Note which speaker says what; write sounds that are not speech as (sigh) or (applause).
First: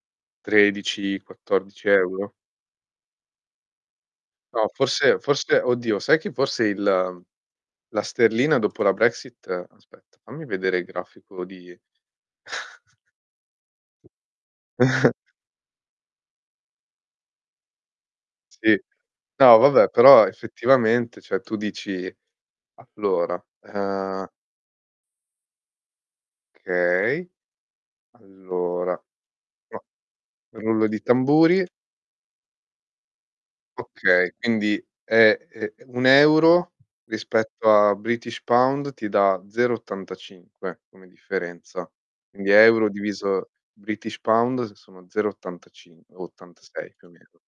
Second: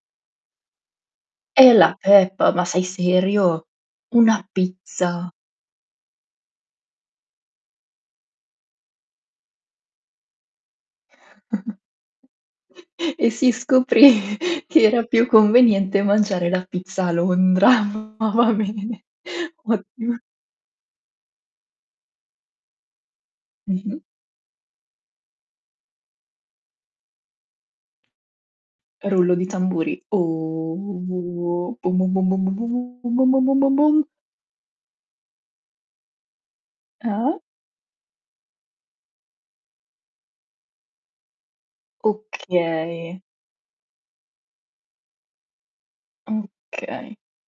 Speaker 1: tredici
Speaker 2: Eh
Speaker 1: quattordici
Speaker 2: la
Speaker 1: euro?
Speaker 2: peppa, ma sei serio? Una
Speaker 1: No, forse
Speaker 2: pizza?
Speaker 1: forse, oddio sai che forse il la sterlina dopo la Brexit aspetta, fammi vedere il grafico di
Speaker 2: (chuckles)
Speaker 1: (chuckles)
Speaker 2: E si scoprì che era più
Speaker 1: (chuckles)
Speaker 2: conveniente mangiare la pizza a Londra. Va
Speaker 1: Sì.
Speaker 2: bene,
Speaker 1: No, vabbè,
Speaker 2: ottimo.
Speaker 1: però effettivamente, cioè, tu dici allora,
Speaker 2: Mh-mh.
Speaker 1: ehm Okay. Allora,
Speaker 2: Rullo di
Speaker 1: (unintelligible)
Speaker 2: tamburi. O
Speaker 1: rullo di tamburi.
Speaker 2: bum bum bum bum bum bum bum bum bum bum bum bum bum.
Speaker 1: Okay, quindi è, eh, 1 €
Speaker 2: Ah?
Speaker 1: rispetto a british pound ti dà 0,85 come differenza. Quindi euro
Speaker 2: Okay.
Speaker 1: diviso british pound s sono 0,85 o 86 più o
Speaker 2: Okay.
Speaker 1: meno.